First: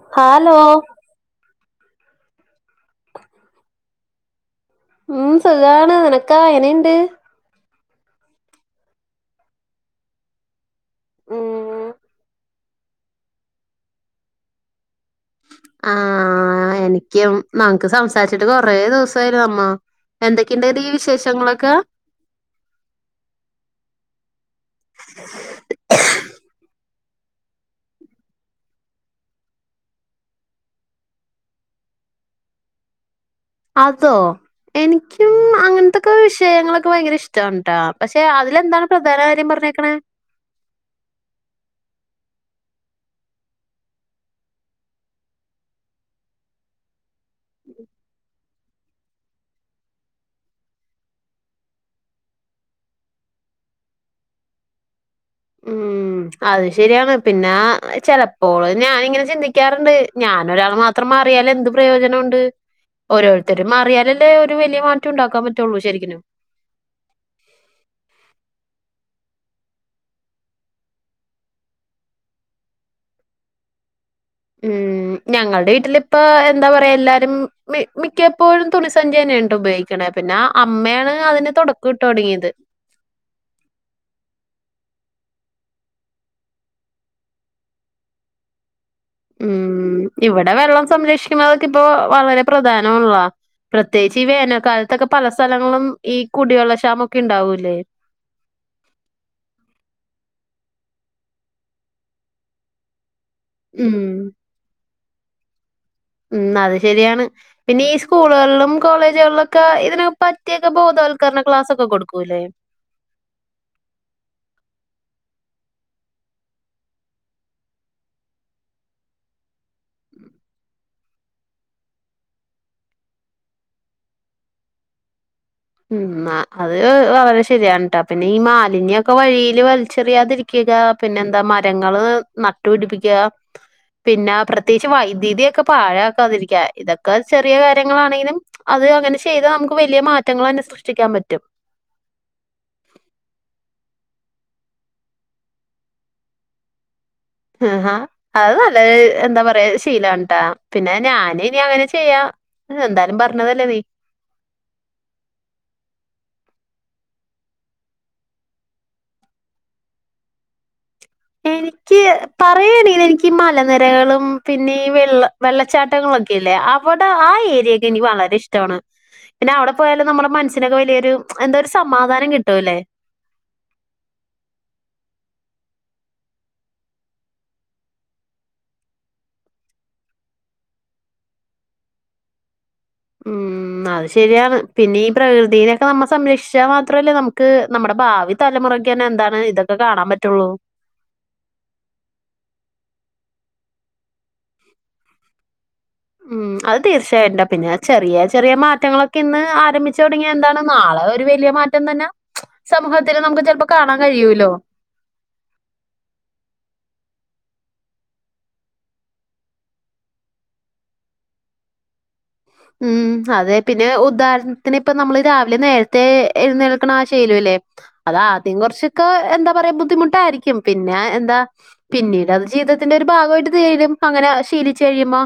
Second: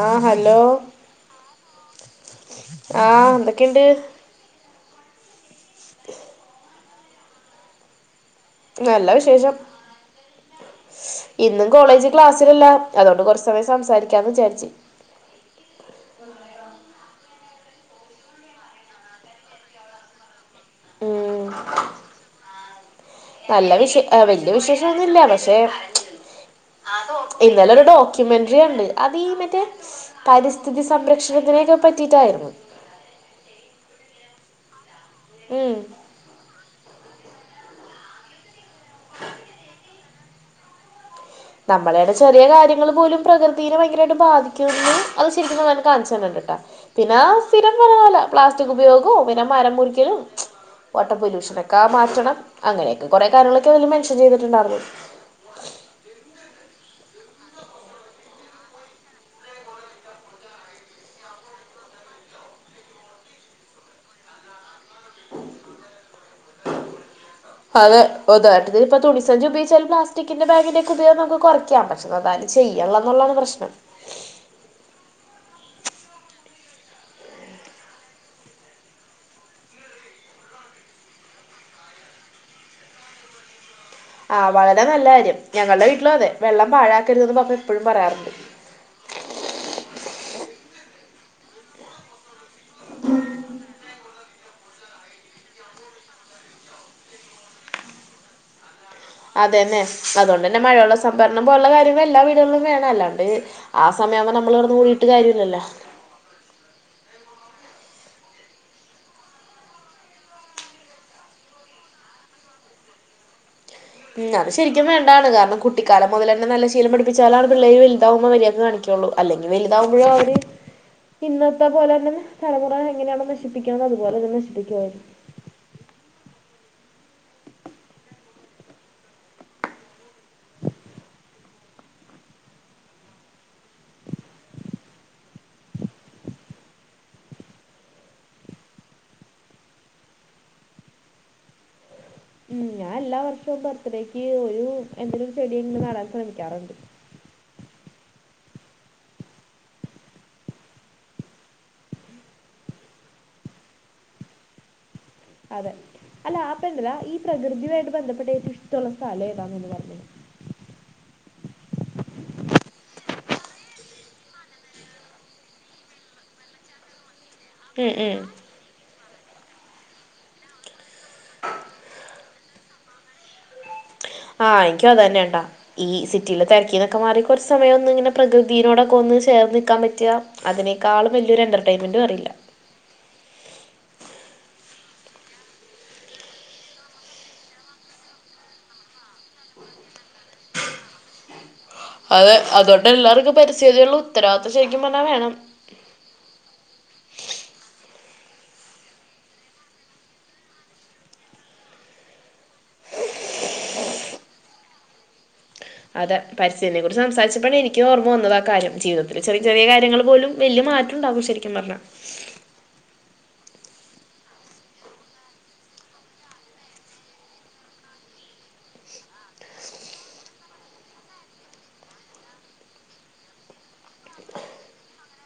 ആഹ് hello ആഹ് എന്തക്കെയിണ്ട്? ഉം സുഖവാണ് നിനക്കോ എങ്ങനെയ്ണ്ട്? നല്ലവിശേഷം ഇന്നും ഉം കോളേജിൽ ക്ലാസ്സില്ലല്ലോ? അതോണ്ട് കൊറച്ച് സമയം സംസാരിക്കാന്ന് വിചാര്ച്ച്. ആഹ് എനിക്കും നമുക്ക് സംസാരിച്ചിട്ട് കൊറേ ദിവസായല്ലോ നമ്മ? എന്തൊക്കെയുണ്ടെടീ ഉം വിശേഷങ്ങളൊക്കെ? നല്ല വിശ വല്യ വിശേഷൊന്നുവില്ല പക്ഷെ ഇന്നലെ ഒരു ഡോക്യുമെന്ററി കണ്ട് അത് ഈ മറ്റേ പരിസ്ഥിതി സംരക്ഷണത്തിനെക്കെ പറ്റിയിട്ടായിരുന്നു. അതോ? എനിക്കും ഉം ഇക്ക് ആ വിഷയങ്ങളൊക്കെ ഭയങ്കര ഇഷ്ട്ടാണ് ട്ടോ. പക്ഷെ അതിലെന്താണ് പ്രധാനകാര്യം പറഞ്ഞേക്ക്ണെ? നമ്മള് എവ്ടെ ചെറിയകാര്യങ്ങൾ പോലും പ്രകൃതിയിനെ ഭയങ്കരായിട്ട് ബാധിക്കുന്നു അത് ശരിക്കും നന്നായിട്ട് കാണിച്ചു തര്ൻണ്ട്ട്ടോ പിന്നെ സ്ഥിരം വരുവല്ല പ്ലാസ്റ്റിക് ഉപയോഗവും പിന്നെ മരം മുറിക്കലും. വാട്ടർ പൊല്യൂഷൊനക്കെ മാറ്റണം അങ്ങനെയക്കെ കൊറേ കാര്യങ്ങളൊക്കെ അതില് മെൻഷൻ ചെയ്തിട്ടുണ്ടായിരുന്നു ഉം [inaudible] അത് ശരിയാണ് പിന്നെ ചെലപ്പോള് ഞാനിങ്ങനെ ചിന്തിക്കാറുണ്ട് ഞാനൊരാൾ മാ ത്രം മാറിയാല് എന്ത് പ്രയോജനമുണ്ട്? ഓരോരുത്തരും മാറിയാലല്ലേ ഒരു വലിയ മാറ്റം ഉണ്ടാക്കാൻ പറ്റുവൊള്ളൂ ശരിക്കിനും? അതെ ഉദാഹരണത്തിന്പ്പം ഇനി തുണിസഞ്ചി ഉപയോഗിച്ചാലും പ്ലസ്റ്റിക്കിന്റെ ബാഗിന്റെക്കെ ഉപയോഗം നമുക്ക് കുറക്കാൻ പ പക്ഷെ അതാരും ചെയ്യ്ന്നില്ലതാണ് പ്രശ്നം ഉം ഞങ്ങൾടെ വീട്ടിലിപ്പം എന്താ പറയാ എല്ലാരും മി മിക്കപ്പോഴും തുണിസഞ്ചി തന്നയേണ് ട്ടോ ഉപയോഗിക്ക ണെ പിന്നെ പിന്നേ അമ്മയാണ് അതിന് തൊടക്കം ഇട്ടു തൊടങ്ങിയത്. ആഹ് വളരെ നല്ലകാര്യം ഞങ്ങളുടെ വീട്ടിലും അതെ വെള്ളം പാഴാക്കരുത് എന്ന് പപ്പ എപ്പഴും പറയാറുണ്ട് ഉം ഇവടെ വെള്ളം സംരക്ഷിക്കുന്നതൊക്കെ ഇപ്പോ വളരെ പ്രധാനമാണാള്ളാ പ്രത്യേകിച്ച് ഈ വേനൽക്കാലത്തൊക്കെ പല സ്ഥലങ്ങളും ഈ കുടിവെള്ള ക്ഷാമൊക്കെ ഇണ്ടാവൂല്ലേ? അത് തന്നെ അതുകൊണ്ട് തന്നെ മഴവെള്ള സംഭരണം പോലുള്ള കാര്യങ്ങൾ എല്ലാ വീടുകളിലും വേണോല്ലോ? അല്ലാണ്ട് ആ ഉം സമയാവുമ്പോ നമ്മള് കെടന്ന് ഓടിയിട്ട് കാര്യവില്ലല്ലോ? ഉം അത് ശരിയാണ്. പിന്നെ ഈ സ്കൂളുകളിലും കോളേജുകളിലൊക്കെ ഇതിന് പറ്റിയൊക്കെ ബോധവൽക്കരണ ക്ലാസ്സൊക്കെ കൊടുക്കൂല്ലേ? ഉം അത് ശരിക്കും വേണ്ടതാണ് കാരണം കുട്ടിക്കാലം മുതലെന്നെ നല്ല ശീലം പഠപ്പിച്ചാലാണ് പിള്ളേര് വലുതാവുമ്പ മര്യാക്ക് കാണിക്കുന്നത് ള്ളൂ അല്ലെങ്കി വലുതാവുമ്പഴും അവര് ഇന്നത്തെ പോലെ തന്നെ തലമുറകള് എങ്ങനെയാണ് നശിപ്പിക്കുന്നത് അതുപോലെ തന്നെ നശിപ്പിക്കുവ ഉം ആഹ് അത് വളരെ ശരിയാണ്ട്ടോ പിന്നെ ഈ മാലിന്യം ഒക്കെ വഴിയില് വലിച്ചെറിയാതിരിക്ക- ക്കുക പിന്നെന്താ മരങ്ങള് നട്ടു പിടിപ്പിക്ക പിന്നെ പ്രത്യേകിച്ച് വൈദ്യുതിയൊക്കെ പാഴാക്കാതിരിക്കാ ഇതൊക്കെ ചെറിയ കാര്യങ്ങളാണെങ്കിലും അത് അങ്ങനെ ചെയ്താ നമുക്ക് വലിയ മാറ്റങ്ങളന്നെ സൃഷ്ടിക്കാൻ പറ്റും ഉം ഞാൻ എല്ലാ വർഷവും ബർത്ത്ഡേക്ക് ഒരു എന്തേലും ചെടി ഇങ്ങനെ നടാൻ ശ്രമിക്കാറുണ്ട് ഇഹ് അഹ് അത് നല്ല എന്താ പറയാ ശീലാണ് ട്ടാ പിന്നെ ഞാന് ഇനി അങ്ങനെ ചെയ്യാ എന്തായാലും പറഞ്ഞതല്ലേ നീ അതെ അല്ല ആപ്പ ഇണ്ടല്ലാ ഈ പ്രകൃതിയുമായിട്ട് ബന്ധപ്പെട്ട ഏറ്റവും ഇഷ്ടവുള്ള സ്ഥലം ഏതാന്ന് ഒന്ന് പറഞ്ഞെ എനിക്ക് പറയാണെങ്കില് എനിക്ക് ഈ മലനെരകളും പിന്നെ ഈ വെള്ള വെള്ളച്ചാട്ടങ്ങള് ഒക്കെ ഇല്ലേ അവടെ ആ ഏരിയൊക്കെ ഉം എനിക്ക് ഉം വളരെ ഇഷ് ടവാണ് പിന്നെ അവിടെ പോയാലും നമ്മളെ മനസ്സിനൊക്കെ വലിയൊരു എന്ത ഒരു സമാധാനം കിട്ടൂല്ലേ ആഹ് എനിക്കും അത് തന്നേണ് ട്ട ഈ സിറ്റിയിലെ തെരക്കിന്നൊക്കെ മാറി കൊർച്ച് സമയം ഒന്ന് ഇങ്ങനെ പ്രകൃതീനോടൊക്കെ ഒന്ന് ചേർന്ന് നിൽക്കാൻ പറ്റ്കാ അതിനേക്കാളും വെല്ല്യൊരു എൻ്റർടൈമെന്റ് വേറെ ഇല്ല ഉ [inaudible] ഉം അത് ശരിയാണ് പിന്നെ ഈ പ്രകൃതിനൊക്കെ നമ്മ സംരക്ഷിച്ചാ മാത്രല്ലെ നമുക്ക് നമ്മടെ ഭാവി തലമുറയ്ക്ക് തന്നെ എന്താണ് ഇതൊക്കെ കാണാൻ പറ്റൊള്ളൂ അതെ അതുകൊണ്ടെല്ലാര്ക്കും പരിസ്ഥിതിയോടുള്ള ഉത്തരവാദിത്വം ശരിക്കും പർഞ്ഞാ വേണം ഉം അത് തീർച്ചയായ്ട്ട്ണ്ട് അഹ് പിന്നെ ചെറിയ ചെറിയ മാറ്റങ്ങളൊക്കെ ഇന്ന് ആരംഭിച്ചു തൊടങ്ങിയ എന്താണ് നാളെ ഒരു വലിയ മാറ്റം തന്നെ സമൂഹത്തില് നമുക്ക് ചെൽപ്പൊ കാണാൻ കഴിയൂല്ലോ അതെ പരിസ്ഥിതിയെ കുറിച്ച് സംസാരിച്ചപ്പഴാണ് എനിക്കു ഓർമ്മ വന്നത് ആ കാര്യം ജീവിതത്തില് ചെറിയ ചെറിയ കാര്യങ്ങൾ പോലും വെല്ല്യെ മാറ്റം ഉണ്ടാവും ശരിക്കും പർഞ്ഞാ ഉം അതെ പിന്നെ ഉദാഹരണത്തിന് ഇപ്പ നമ്മ്ള് രാവിലെ നേരത്തെ എഴ്‌ന്നേൽക്ക്ണ ആ ശീലം ഇല്ലേ അതാദ്യം കൊർച്ചൊക്കെ എന്താ പറയാ ബുദ്ധിമുട്ടായിരിക്കും പിന്നെ എന്താ പിന്നീട് അത് ജീവിതത്തിന്റെ ഒരു ഭാഗവായിട്ട് തീരും അങ്ങനെ ശീലിച്ചു കഴിയുമ്പോ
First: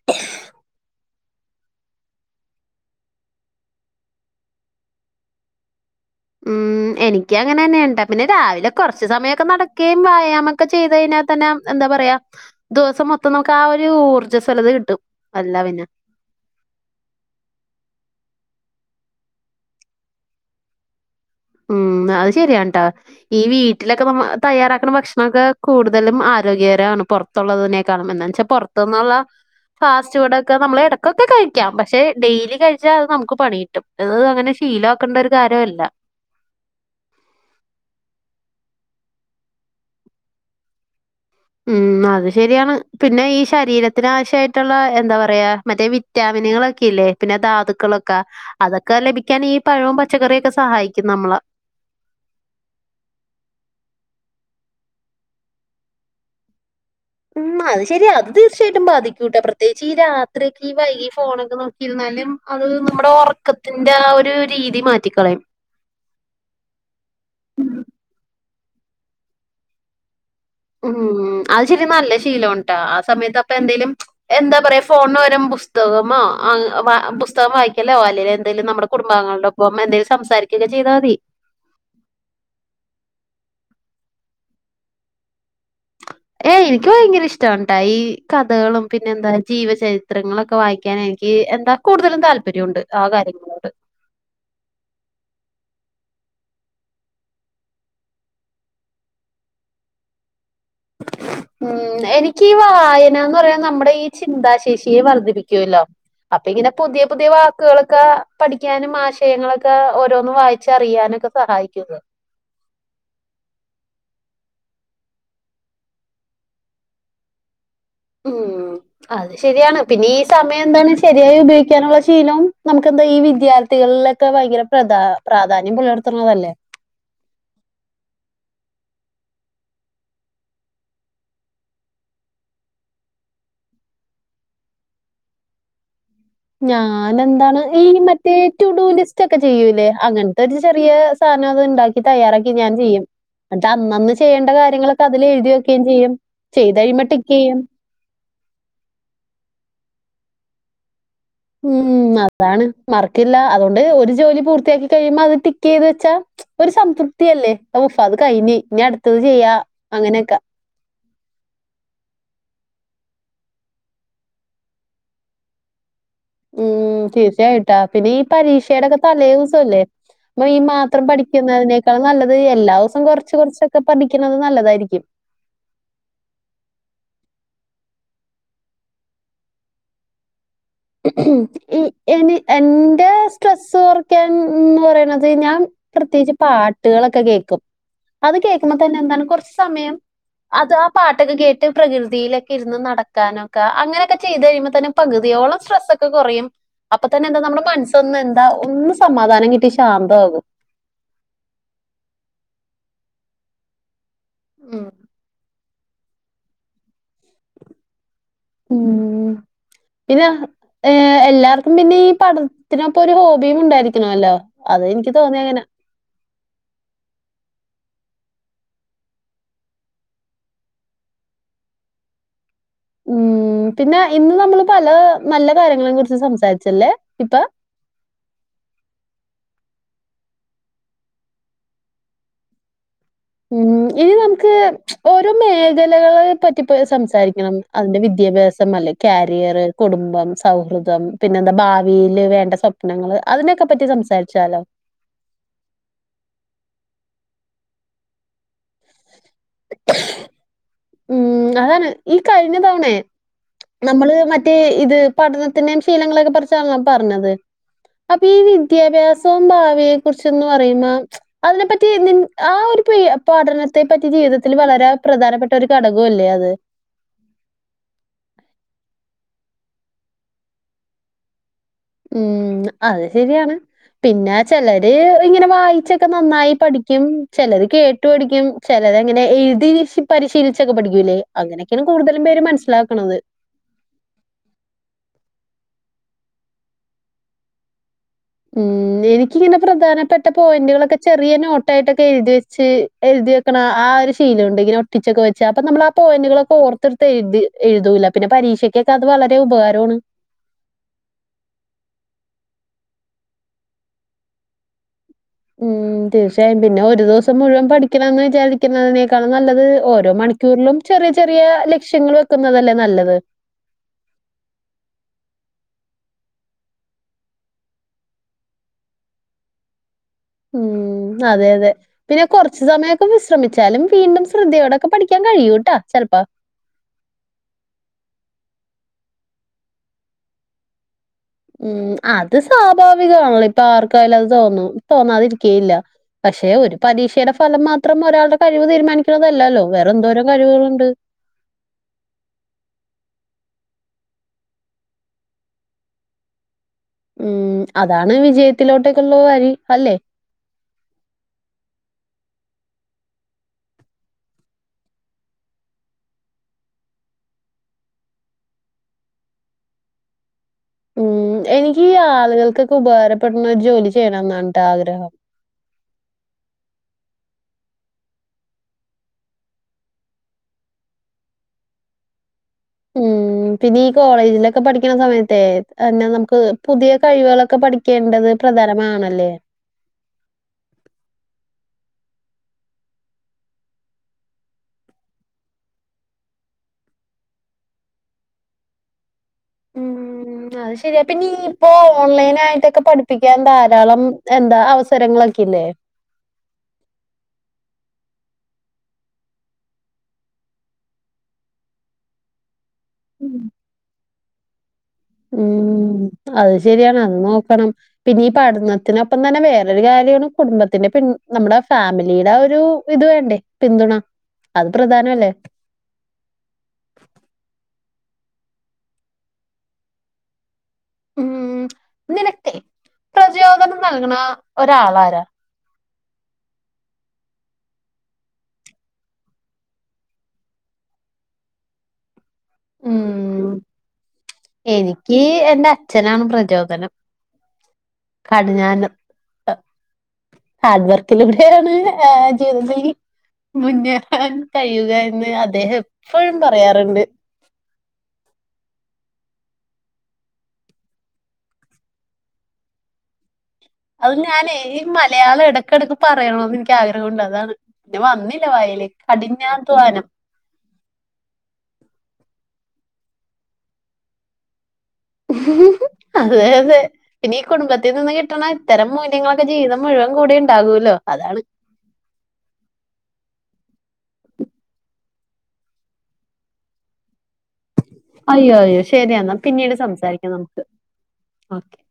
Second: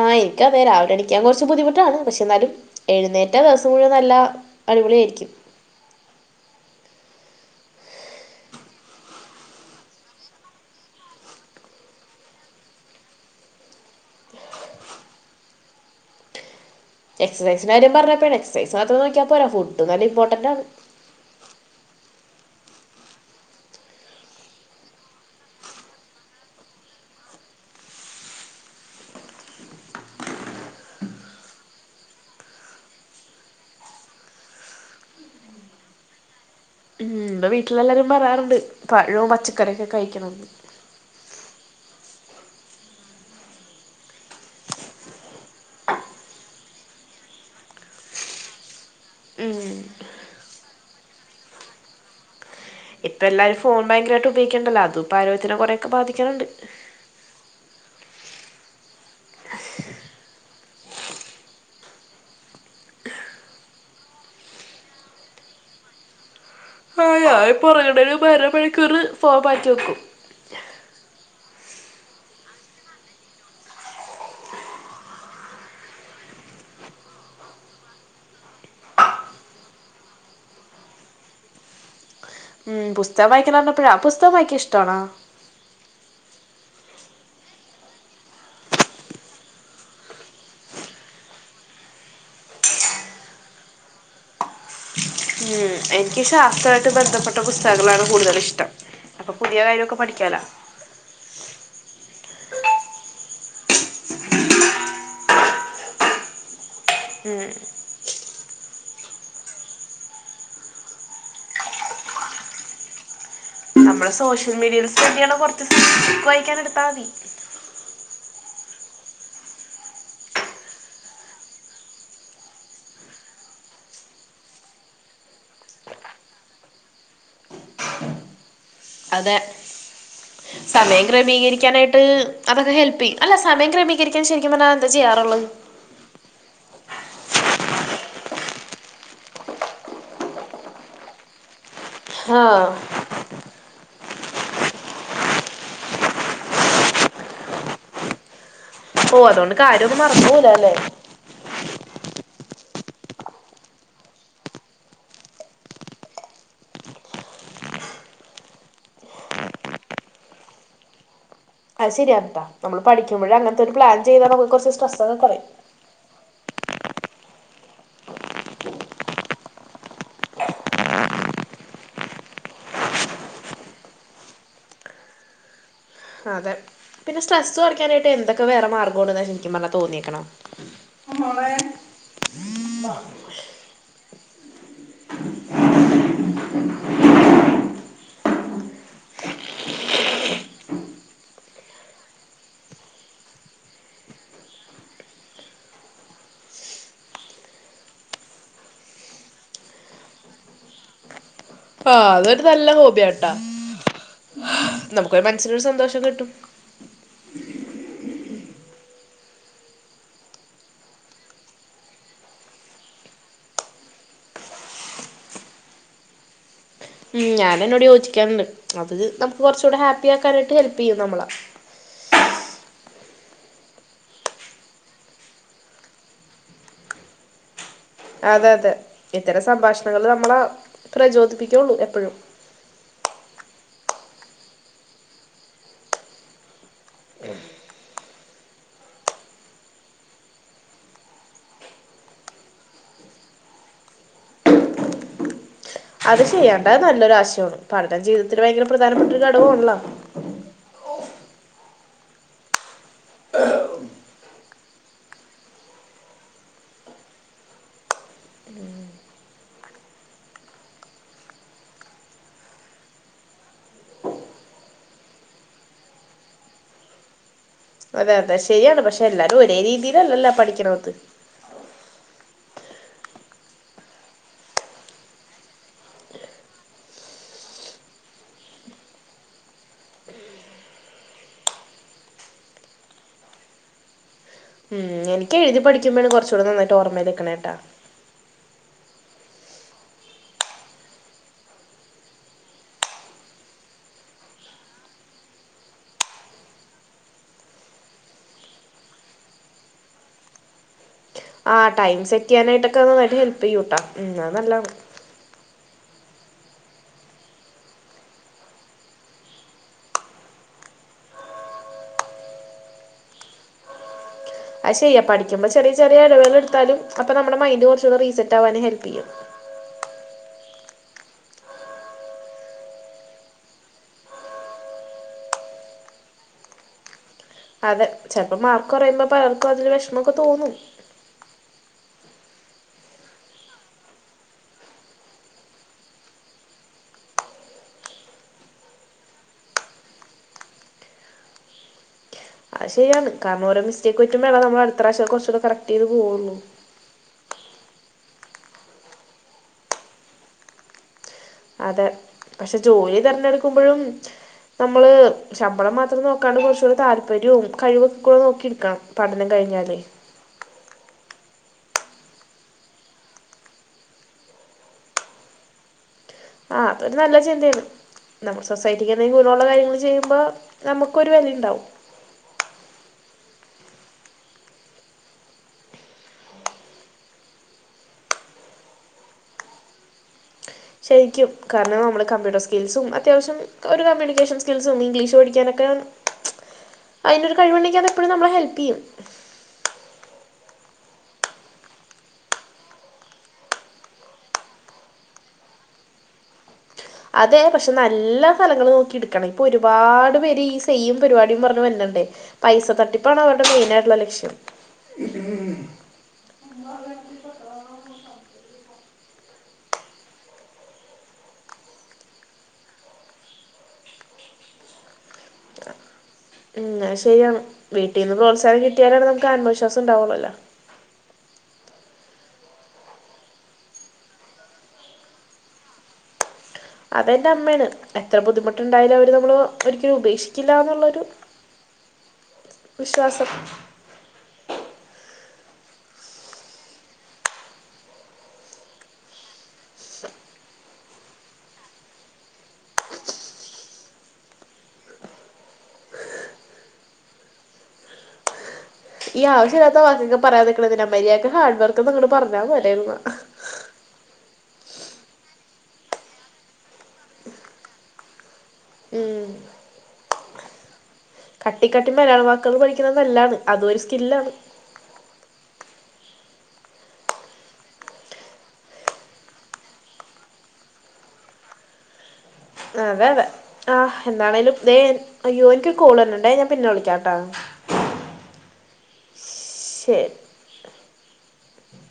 ആഹ് ഇൻക്ക് അതേ രാവിലെ എണീ ക്ക്യാൻ കൊർച്ച് ബുദ്ധിമുട്ടാണ് പക്ഷേ എന്നാലും എഴുന്നേറ്റാ ദിവസം മുഴുവൻ നല്ല അടിപൊളിയായിരിക്കും ഉം എനിക്ക് അങ്ങനെന്നെ ഏണ് ട്ടാ പിന്നെ രാവിലെ കൊറച്ച് സമയമൊക്കെ നടക്ക്യേം വ്യായാമൊക്കെ ചെയ്ത് കഴിഞ്ഞാ തന്നെ എന്താ പറയാ ദിവസം മൊത്തം നമുക്ക് ആ ഒരു ഊർജസ്വലത കിട്ടും അല്ല പിന്നെ എക്സസൈസിന്റെ കാര്യം പറഞ്ഞപ്പഴാണ് എക്സസൈസ് മാത്രം നോക്കിയാൽ പോരാ ഫുഡും നല്ല ഇമ്പോർട്ടൻ്റാണ് ഉം അത് ശെരിയാണ്ട് ട്ടാ ഈ വീട്ടിലൊക്കെ നമ്മ തയ്യാറാക്ക്ണ ഭക്ഷണം ഒക്കെ കൂടുതലും ആരോഗ്യകരമാണ് പൊർ ത്തൊള്ളതിനെക്കാളും എന്താന്ന് വെച്ചാൽ പൊറത്ത്ന്നൊള്ളെ ഫാസ്റ്റ് ഫുഡ് ഒക്കെ നമ്മള് എടക്കൊക്കെ കഴിക്കാം പക്ഷെ ഡെയിലി കഴിച്ചാ അത് നമുക്ക് പണി കിട്ടും ഇത് അങ്ങനെ ശീലക്കണ്ട ഒരു കാര്യവല്ല ഉം വ്ടെ വീട്ടിലെല്ലാരും പറയാറ്ണ്ട് പഴോം പച്ചക്കറിയൊക്കെ കഴിക്ക്യണം എന്ന് ഉം അത് ശരിയാണ് പിന്നെ ഈ ശരീരത്തിന് ആവശ്യായിട്ട്ള്ള എന്താ പറയാ മറ്റേ വി റ്റാമിനുകളൊക്കെ ഇല്ലേ പിന്നെ ധാതുക്കളൊക്കെ അതൊക്കെ ലഭിക്കാന് ഈ ഉം പഴവും പച്ചക്കറിയൊക്കെ സഹായിക്കും നമ്മളെ ഇപ്പൊ എല്ലാരും ഫോൺ ഭയങ്കരമായിട്ട് ഉപയോഗിക്ക്ണ്ടല്ലാ അതുംപ്പ ആരോഗ്യത്തിന് കൊറെയൊക്കെ ബാധിക്കണുണ്ട് ഉം അത് ശരിയാ അത് തീർച്ചയായിട്ടും ബാധിക്കൂട്ടാ പ്രത്യേകിച്ച് ഈ രാത്രിയൊക്കെ ഈ വൈകി ഫോണൊക്കെ നോ ക്കി ഇരുന്നാലും അത് നമ്മടെ ഒറക്കത്തിന്റെ ആ ഒരു രീതി മാറ്റിക്കളയും ആഹ് ഞാൻ ഇപ്പൊ ഒറങ്ങ്ണേന് മുമ്പ് അര മണിക്കൂറ് ഫോൺ മാറ്റി വെക്കും ഉം അത് ശരിക്കും നല്ല ശീലം ആണ് ട്ടാ ആ സമയത്ത് അപ്പൊ എന്തേലും എന്താ പറയാ ഫോണിന് പകരം പുസ്തകമോ അഹ് വാ പുസ്തകം വായിക്കലോ അല്ലേല് എന്തേലും നമ്മടെ കുടുംബാഗങ്ങളുടെ ഒ പ്പം എന്തേലും സംസാരിക്കൊക്കെ ചെയ്താ മതി ഉം പുസ്തകം വായിക്കാ പർഞ്ഞപ്പഴാ പുസ്തകം വായിക്കാൻ ഇഷ്ട്ടാണോ ഏഹ് എനിക്ക് ഭയങ്കര ഇഷ്ടണ്ടായി ഈ കഥകളും പിന്നെ എന്താ ജീവചരിത്രങ്ങളൊക്കെ വായിക്കാൻ എനിക്ക് എന്താ കൂടുതലും താല്പര്യമുണ്ട് ആ കാര്യങ്ങളോട് ഉം എനിക്ക് ശാസ്ത്രായിട്ട് ബന്ധപ്പെട്ട പുസ്തകങ്ങളാണ് കൂടുതലിഷ്ടം അപ്പൊ പുതിയ കാര്യൊക്കെ പഠിക്കാലോ [inaudible] ഉം എനിക്ക് ഈ വായന എന്ന് പറയാ നമ്മുടെ ഈ ചിന്താ ശേഷിയെ വർദ്ധിപ്പിക്കൂല്ലോ അപ്പൊ ഇങ്ങനെ പുതിയ പുതിയ ഉം വാക്കുകള് ക്കെ പഠിക്കാനും ആശയങ്ങളൊക്കെ ഓരോന്ന് വായിച്ചറിയാനൊക്കെ സഹായിക്കുന്നു നമ്മള് സോഷ്യൽ മീഡിയയിൽ സ്പെൻഡ് ചെയ്യണ [unintelligible] കൊറച്ച്ക്ക് വായിക്കാൻ എടുത്താമതി ഉം അത് ശരിയാണ് പിന്നെ ഈ സമയം എന്താണ് ശരിയായി ഉപയോഗിക്കാനുള്ള ശീലവും നമുക്കെന്താ ഈ വിദ്യാർത്ഥികളില് ക്കെ ഭയങ്കര പ്രധാ പ്രാധാന്യം പുലർത്തുന്നതല്ലേ അതെ സമയം ക്രമീകരിക്കാനായിട്ട് അതൊക്കെ ഹെൽപ്പെയ്യും അല്ല സമയം ക്രമീകരിക്കാൻ ശരിക്കും പറഞ്ഞാ എന്താ ചെയ്യാറുള്ളത് ഞാനെന്താണ് ഈ മറ്റേ റ്റുടൂലിസ്റ്റ് ഒക്കെ ചെയ്യൂലേ അങ്ങനത്തെ ഒരു ചെറിയ സാനം അത് ഇണ്ടാ കി തയ്യാറാക്കി ആഹ് ഞാൻ ചെയ്യും എന്നട്ട് അന്നന്ന് ചെയ്യേണ്ട കാര്യങ്ങളൊക്കെ അതിൽ എഴുതി വെക്കുകയും ചെയ്യും ചെയ്തെഴിയുമ്പോ ടിക്കെയ്യും ഓഹ് അതുകൊണ്ട് കാര്യൊന്നും മറന്ന് പോവുലല്ലേ ഉം അതാണ് മറക്കില്ല അതുകൊണ്ട് ഒരു ജോലി പൂർത്തിയാക്കി കഴിയുമ്പോ അത് ടിക്ക് ചെയ്ത് വെച്ചാ ഒരു സംതൃപ്തിയല്ലേ ഉഫ് അത് കഴിഞ്ഞ് ഇനി അടുത്തത് ചെയ്യാ അങ്ങനെയൊക്കെ അത് ശരിയാന്ന്ട്ടാ നമ്മള് പഠിക്കുമ്പഴേ അങ്ങൻത്തൊരു പ്ലാൻ ചെയ്താ നമുക്ക് കുറച്ച് സ്ട്രെസൊക്കെ കൊറയും ഉം തീർച്ചയായിട്ടാ പിന്നെ ഈ പരീക്ഷയുടൊക്കെ തലേദിവസല്ലേ അപ്പ ഈ മാത്രം പഠിക്കുന്നതിനേക്കാൾ നല്ലത് എല്ലാ ദിവസം കൊറച്ച് കൊറച്ചൊക്കെ പഠിക്കുന്നത് നല്ലതായിരിക്കും അതെ പിന്നെ സ്ട്രെസ് കൊറക്കാനായിട്ട് എന്തൊക്കെ വേറെ മാർഗോ ശരിക്കും പറഞ്ഞാ തോന്നിയേക്കണെ മോളെ ഈ- എനി- എന്റെ സ്ട്രെസ് കുറയ്ക്കാൻ എന്ന് പറയണത് ഞാൻ പ്രത്യേകിച്ച് പാട്ടുകളൊക്കെ കേക്കും അത് കേക്കുമ്പോ തന്നെ എന്താണ് കൊറച്ച് സമയം അത് ആ പാട്ടൊക്കെ കേട്ട് പ്രകൃതിയിലൊക്കെ ഇരുന്ന് നടക്കാനൊക്കെ അങ്ങനെയൊക്കെ ചെയ്തെഴിയുമ്പോൾ തന്നെ പകുതിയോളം സ്ട്രെസ്സൊക്കെ കുറയും അപ്പൊ തന്നെ എന്താ നമ്മുടെ മനസ്സൊന്ന് എന്താ ഒന്ന് സമാധാനം കിട്ടി ശാന്തമാകും ആ അതൊരു നല്ല ഹോബിയാട്ടാ ഉം. നമുക്കൊരു മനസ്സിനൊരു സന്തോഷം കിട്ടും ഉം പിന്നെ ഏഹ് എല്ലാർക്കും പിന്നെ ഈ പഠനത്തിനൊപ്പൊ ഒരു ഹോബിയും ഉണ്ടായിരിക്കണല്ലോ അതും എനിക്ക് തോന്നിയ അങ്ങനാ ഉം ഞാനതിനോട് യോജിക്കണണ്ട് അത് നമുക്ക് കുറച്ചുകൂടെ ഹാപ്പി ആക്കാനായിട്ട് ഹെൽപ് ചെയ്യും നമ്മളെ ഉം പിന്നെ ഇന്ന് നമ്മള് പല നല്ല കാര്യങ്ങളെക്കുറിച്ച് സംസാരിച്ചല്ലേ ഇപ്പം അതെ അതെ ഇത്തരം സംഭാഷണങ്ങള് നമ്മളെ പ്രചോദിപ്പിക്കെള്ളു എപ്പഴും ഉം ഇനി നമുക്ക് ഓരോ മേഖലകളെ പറ്റിപ്പോ സംസാരിക്കണം അതിന്റെ വിദ്യാഭ്യാസം അല്ലേ കാരിയർ കുടുംബം സൗഹൃദം പിന്നെ എന്താ ഭാവിയില് വേണ്ട സ്വ പ്നങ്ങള് അതിനൊക്കെ പറ്റി സംസാരിച്ചാലോ? അത് ചെയ്യേണ്ടത് നല്ലൊരു ആശയമാണ് പഠനം ജീവിതത്തില് ഭയങ്കര പ്രധാനപ്പെട്ട ഒരു ഘടകവാണല്ലോ ഉം അതാണ് ഈ കഴിഞ്ഞ തവണേ നമ്മള് മറ്റേ ഇത് പഠനത്തിന്റെയും ശീലങ്ങളൊക്കെ കുറിച്ചാണല്ലോ പറഞ്ഞത് അപ്പൊ ഈ വിദ്യാഭ്യാസവും ഭാവിയെ കുറിച്ചൊന്ന് പറയുന്ന അതിനെപ്പറ്റി നിൻ ആ ഒരു പി പഠനത്തെ പറ്റി ജീവിതത്തിൽ വളരെ പ്രധാനപ്പെട്ട ഒരു ഘടക കല്ലേ അത് അതെ അതെ ശരിയാണ് പക്ഷെ എല്ലാരും ഒരേ രീതിയിലല്ലല്ലോ പഠിക്കണത് ഉം അത് ശെരിയാണ് പിന്നെ ചെലര് ഇങ്ങനെ വായിച്ചൊക്കെ നന്നായി പഠിക്കും ചെലര് കേട്ട് ചറ്റു പഠിക്കും ചിലത്ങ്ങനെ എഴുതി പരിശീലിച്ചൊക്ക പഠിക്കൂലെ അങ്ങനെക്കേണ് കൂടുതലും പേര് മനസ്സിലാക്ക്ണത് ഉം എനിക്ക് എഴ്തി പഠിക്കുമ്പഴാണ് കൊറ്ച്ചൂട നന്നായിട്ട് ഓർമ്മെ നിക്ക്ണേട്ട ഉം എനിക്കിങ്ങനെ പ്രധാനപ്പെട്ട പോയിന്റുകളൊക്കെ ചെറിയ നോട്ടായിട്ടൊക്ക എഴുതി വെച്ച് എഴുതി വെക്ക്ണ ആഹ് ഒരു ശീലവുണ്ട് ഇങ്ങന ഒട്ടിച്ചൊക്കെ വെച്ച അപ്പ നമ്മൾ ആഹ് പോയിന്റുകളൊക്ക ഓർത്ത് ത്തു എഴുതൂല്ലെ പിന്ന പരീക്ഷയ്ക്കൊക്ക അത് വളരെ ഉപകാരാണ് ആഹ് ടൈമ് സെറ്റീയ്യാനായിട്ടൊക്ക അത് നന്നായിട്ട് ഹെല്പിയ്യൂട്ടാ ഉം അത് നല്ലത് ഉം തീർച്ചയായും പിന്നെ ഒര് ദിവസം മുഴുവൻ പഠിക്കണം എന്ന് വിചാരിക്കുന്നതിനേക്കാളും നല്ലത് ഓരോ മണിക്ക കൂറ്ലും ചെറിയ ചെറിയ ലക്ഷ്യങ്ങള് വെക്ക്ന്നതല്ലെ നല്ലത് അയ് ശരിയാ പഠിക്കുമ്പൊ ചെറിയ ചെറിയ എടവേളകളെട്ത്താലും അപ്പൊ നമ്മടെ മൈൻഡ് കൊറ്ച്ചൂട റീസെറ്റാവാന് ഹെൽപിയ്യും ഉം അതെ അതെ പിന്നെ കൊറ്ച്ച് സമയമൊക്ക വിശ്രമിച്ചാലും വീണ്ടും ശ്രദ്ധയോടൊക്ക പഠിക്കാൻ കഴിയൂട്ട ചെലപ്പൊ അതെ ചെൽപ്പൊ മാർക്ക് കെറെയുമ്പൊ പലർക്കും അതൊരു വെഷമൊക്കെ തോന്നും ഉം അത് സ്വാഭാവികമാണ് ഇപ്പൊ ആർക്കായാലും അത് തോന്നും തോന്നാതിരിക്കേയില്ല പക്ഷെ ഒരു പരീക്ഷേടെ ഫലം മാത്രം ഒരാള്ടെ കഴിവ് തീരുമാനിക്കണതല്ലല്ലോ വേറെ എന്തോരം കഴിവ്കള്ണ്ട് അത് ശരിയാണ് കാര്ണം ഓരോ മിസ്റ്റേക്ക് പറ്റുമ്പൊ നമ്മള് അടുത്ത പ്രാവശ്യം കൊറച്ചൂട കറക്റ്റീത് പോവുന്നു ഉം അതാണ് വിജയത്തിലോട്ടക്കു ഉള്ള വഴി അല്ലെ അതെ പഷെ ജോലി തെരഞ്ഞെട്ക്കുമ്പഴും നമ്മള് ശമ്പളം മാത്രം നോക്കാണ്ട് കൊറച്ചൂടി താല്പര്യോം കഴിവും ഒക്ക നോക്കി എടുക്കണം പഠനം കഴിഞ്ഞാല് ഉം എനിക്ക് ഈ ആളുകൾക്കൊക്ക ഉപകാരപ്പെട്ണൊരു ജോലി ചെയ്യണംന്നാണട്ടോ ആഗ്രഹം ആഹ് അതൊരു നല്ല ചിന്തയാണ് നമ്മൾ സൊസൈറ്റിക്ക് എന്തെങ്കിലും ഗുണവുള്ള കാര്യങ്ങള് ചെയ്യുമ്പളൊ നമ്മക്കൊരു വെലയുണ്ടാവും ഉം. [unintelligible] പിന്നെ ഈ കോളേജ്ലൊക്ക പഠിക്ക്ണ സമയത്തേ എന്ന നമുക്ക് പുതിയ കഴിവേളൊക്ക പഠി ക്കേണ്ടത് പ്രധാനമാണല്ലേ ശരിക്കും കാര്ണം നമ്മള് കമ്പ്യൂട്ടർ സ്കിൽസും അത്യാവശ്യം ഒരു കമ്മ്യൂണിക്കേഷൻ സ്കിൽസും ഇംഗ്ലീഷ് പഠിക്കാനൊക്ക അയ്നൊരു കഴിവുണ്ടെങ്കി അതെപ്പഴും നമ്മളെ ഹെൽപ്പയ്യും ഉം. [unintelligible] അത് ശരിയാണ് പിന്നീയിപ്പോ ഓൺലൈനായിട്ടൊക്ക പഠിപ്പിക്കാൻ ധാരാളം എന്താ അവസരങ്ങളൊക്കെ ഇല്ലേ അതെ പക്ഷെ നല്ല ഫലങ്ങള് നോക്കി ഇട്ക്കണം ഇപ്പൊ ഒരുപാട് പേര് ഈ സെയിം പരിപാടിം പറഞ് വരിന്ന്ണ്ടെ പൈസ തട്ടിപ്പാണ് അവർടെ മെയിനായിട്ട്ള്ള ലക്ഷ്യം ഉം അത് ശരിയാണ് അതും നോക്കണം പിന്നെ ഈ പഠനത്തിനൊപ്പം തന്നെ വേറൊരു കാര്യാണ് കുടുംബത്തിന്റെ പിന്ന നമ്മ്ടെ ഫാമിലേട ഒരൂ ഇത് വേണ്ടേ പിന്തുണ അത് പ്രധാനല്ലെ ഉം അയ് ശരിയാണ് വീട്ടീന്ന് പ്രോത്സാഹനം കിട്ടിയാലെ നമുക്ക് ആത്മവിശ്വാസം ഇണ്ടാവൊള്ളുല്ലു ഉം നിനക്കെ പ്രചോദനം നൽക്ണാ ഒരാളാരാ അതെന്റെ അമ്മേണ് എത്ര ബുദ്ധിമുട്ടുണ്ടായാലും അവര് നമ്മള് ഒരിക്കലും ഉപേക്ഷിക്കില്ല എന്നുള്ളൊരു വിശ്വാസം ഉം. എനിക്ക് എന്റെ അച്ഛനാണ് പ്രചോദനം കടിഞ്ഞാനം ഹാർഡ് വർക്കിലൂടെയാണ് ഏഹ് ജീവി മുന്നേറാൻ കഴിയുക എന്ന് അദ്ദേഹം എപ്പഴും പറയാറ്ണ്ട് ഈ ആവശ്യല്ലാത്ത വാക്കൊക്കെ പറയാം നിക്ക്ണെന്തിനാ മര്യാക് ഹാർഡ് വർക്ക്ന്ന് ഇങ്ങ്ട്ട് പറഞ്ഞാ പോരെ അത് ഞാനേ ഈ മലയാളം എടക്കെടക്ക് പറയണൊന്ന് ഇൻക്ക് ആഗ്രഹവുണ്ട് അതാണ് പിന്നെ വന്നെ എൻ്റെ വായില് ഉം കടിനാധ്വാവാനം കട്ടിക്കട്ടി മലയാള വാക്കേള് പഠിക്ക്ന്ന നല്ലാണ് അത് ഒരു സ്കില്ലാണ് അതെ അതെ പിന്നെ ഈ കുടുംബത്തീന്ന്ന്ന് കിട്ട്ണ ഇത്തരം മൂല്യങ്ങളൊക്കെ ജീവിതം മുഴുവൻ കൂടി ഉണ്ടാകോല്ലൊ അതാണ് അതെ അതെ ആഹ് എന്താണേലും അയ്യോ എൻക്കൊരു കോൾ വർണ് ണ്ടേ ഞാൻ പിന്നെ വിളിക്കാട്ടൊ അയ്യോ അയ്യോ ശരിയെന്ന പിന്നീട് ശരി സംസാരിക്കാം നമുക്ക് ഓക്കെ